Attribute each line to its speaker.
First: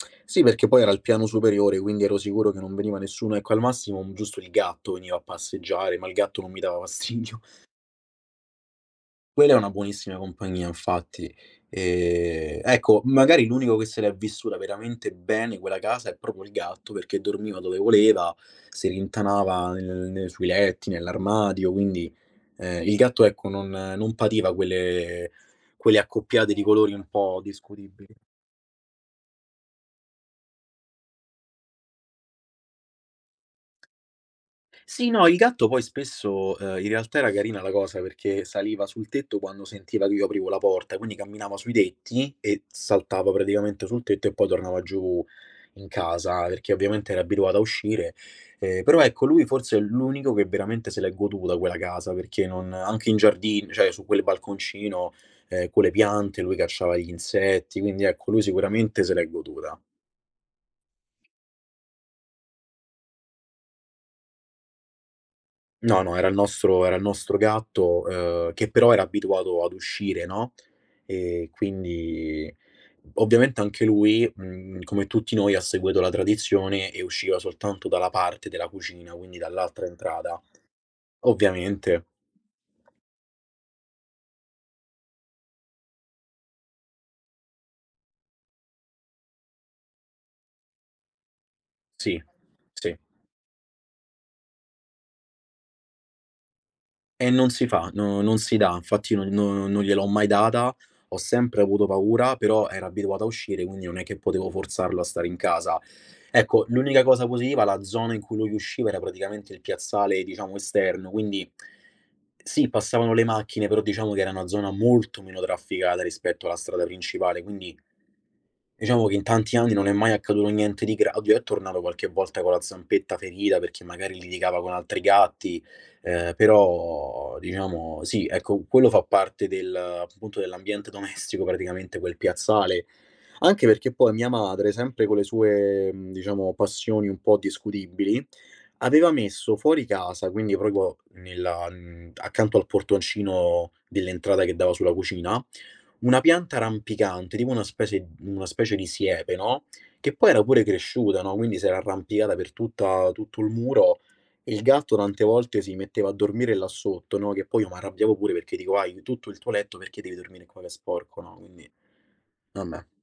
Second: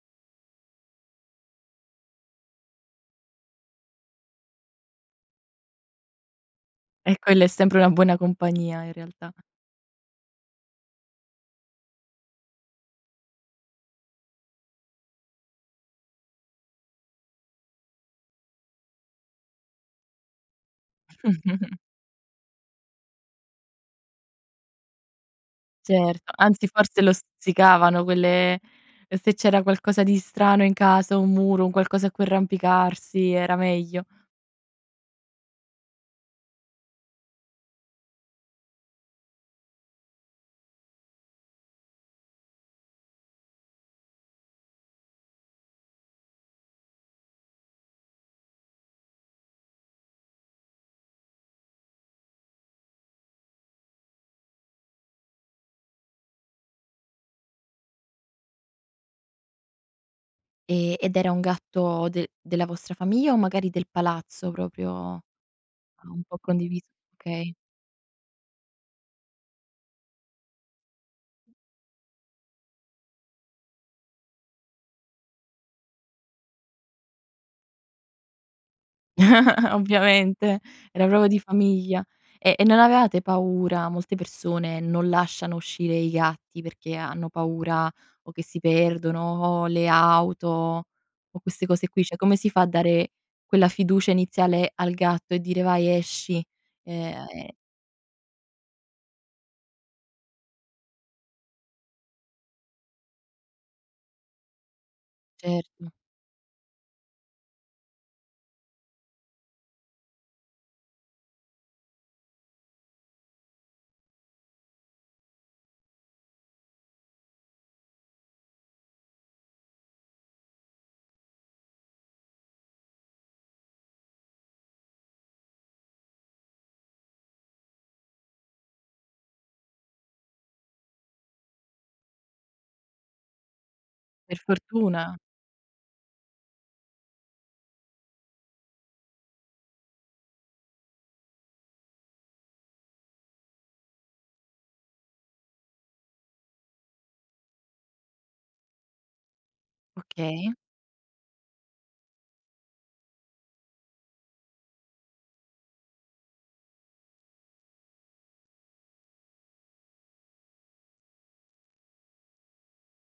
Speaker 1: Sì, perché poi era al piano superiore, quindi ero sicuro che non veniva nessuno, ecco, al massimo giusto il gatto veniva a passeggiare, ma il gatto non mi dava
Speaker 2: E
Speaker 1: fastidio.
Speaker 2: quella è sempre una buona compagnia in realtà.
Speaker 1: Quella è una buonissima compagnia, infatti. Ehm, ecco, magari l'unico che se l'è veramente bene, quella casa, è proprio il gatto, perché dormiva dove voleva, si rintanava nelle nel nel sui letti, nell'armadio, quindi, ehm, il gatto, ecco, non non pativa quelle quelle
Speaker 2: Certo,
Speaker 1: accoppiate di
Speaker 2: anzi
Speaker 1: colori,
Speaker 2: forse
Speaker 1: un
Speaker 2: lo
Speaker 1: po'
Speaker 2: stuzzicavano
Speaker 1: discutibili.
Speaker 2: quelle e se c'era qualcosa di strano in casa, 1 muro, un qualcosa a cui arrampicarsi, era meglio.
Speaker 1: Sì, no, il gatto poi spesso uhm, in realtà era carina la cosa, perché saliva sul tetto quando sentiva che io aprivo la porta, quindi camminava sui tetti, e saltava praticamente sul tetto e poi tornava giù, in casa, perché ovviamente era abituato a uscire, ehm, però ecco, lui forse è l'unico che veramente se l'è goduta quella casa, perché non anche in giardin cioè su quel balconcino, ehm, con le piante, lui cacciava gli insetti, quindi ecco, lui sicuramente se l'è goduta.
Speaker 2: E ed era un gatto de della vostra famiglia o magari del palazzo, proprio ah,
Speaker 1: No, no,
Speaker 2: un
Speaker 1: era il
Speaker 2: po'
Speaker 1: nostro
Speaker 2: condivis
Speaker 1: era il nostro
Speaker 2: Okay.
Speaker 1: gatto, uhm, che però era abituato ad uscire, no? E quindi ovviamente anche lui, mhmm, come tutti noi, ha seguito la tradizione, e usciva soltanto dalla parte della cucina, quindi dall'altra entrata.
Speaker 2: Ovviamente, era proprio di famiglia.
Speaker 1: Ovviamente.
Speaker 2: E e non avevate paura? Molte persone non lasciano uscire i gatti, perché hanno paura, o che si perdono, o le auto, o queste cose qui, cioè,
Speaker 1: Sì,
Speaker 2: come si fa a
Speaker 1: sì.
Speaker 2: dare, quella fiducia iniziale al gatto, e dire: "Vai, esci"? Eh ah,
Speaker 1: E
Speaker 2: ehm
Speaker 1: non si fa, no non si dà. Infatti no non non gliel'ho mai data, ho sempre avuto paura, però era abituata a uscire, quindi non è che potevo forzarlo a stare in casa.
Speaker 2: Certo.
Speaker 1: Ecco, l'unica cosa positiva: la zona in cui lui usciva era praticamente il piazzale, diciamo, esterno, quindi sì passavano le macchine, però diciamo che era una zona molto meno trafficata rispetto alla strada principale, quindi diciamo che in tanti anni non è mai accaduto niente di gra oddio, è tornato qualche volta con la zampetta ferita, perché magari litigava con altri gatti, ehm, però, diciamo, sì, ecco, quello fa parte del punto dell'ambiente domestico, praticamente, quel piazzale. Anche perché poi mia
Speaker 2: Per
Speaker 1: madre, sempre co'
Speaker 2: fortuna.
Speaker 1: le sue, mhmm, diciamo passioni un po' discutibili, aveva messo fuori casa, quindi proprio nella mhmm, accanto al portoncino dell'entrata che dava sulla cucina, 1 pianta rampicante, tipo una specie una specie di siepe, no, che poi era
Speaker 2: Okay.
Speaker 1: pure cresciuta, no, quindi s'era arrampicata per tutta tutto il muro. Il gatto tante volte si metteva a dormire là sotto, no, che poi io m'arrabbiavo pure, perché dico: "Hai tutto il tuo letto, perché devi dormire qua che è sporco?", no? Quindi vabbè.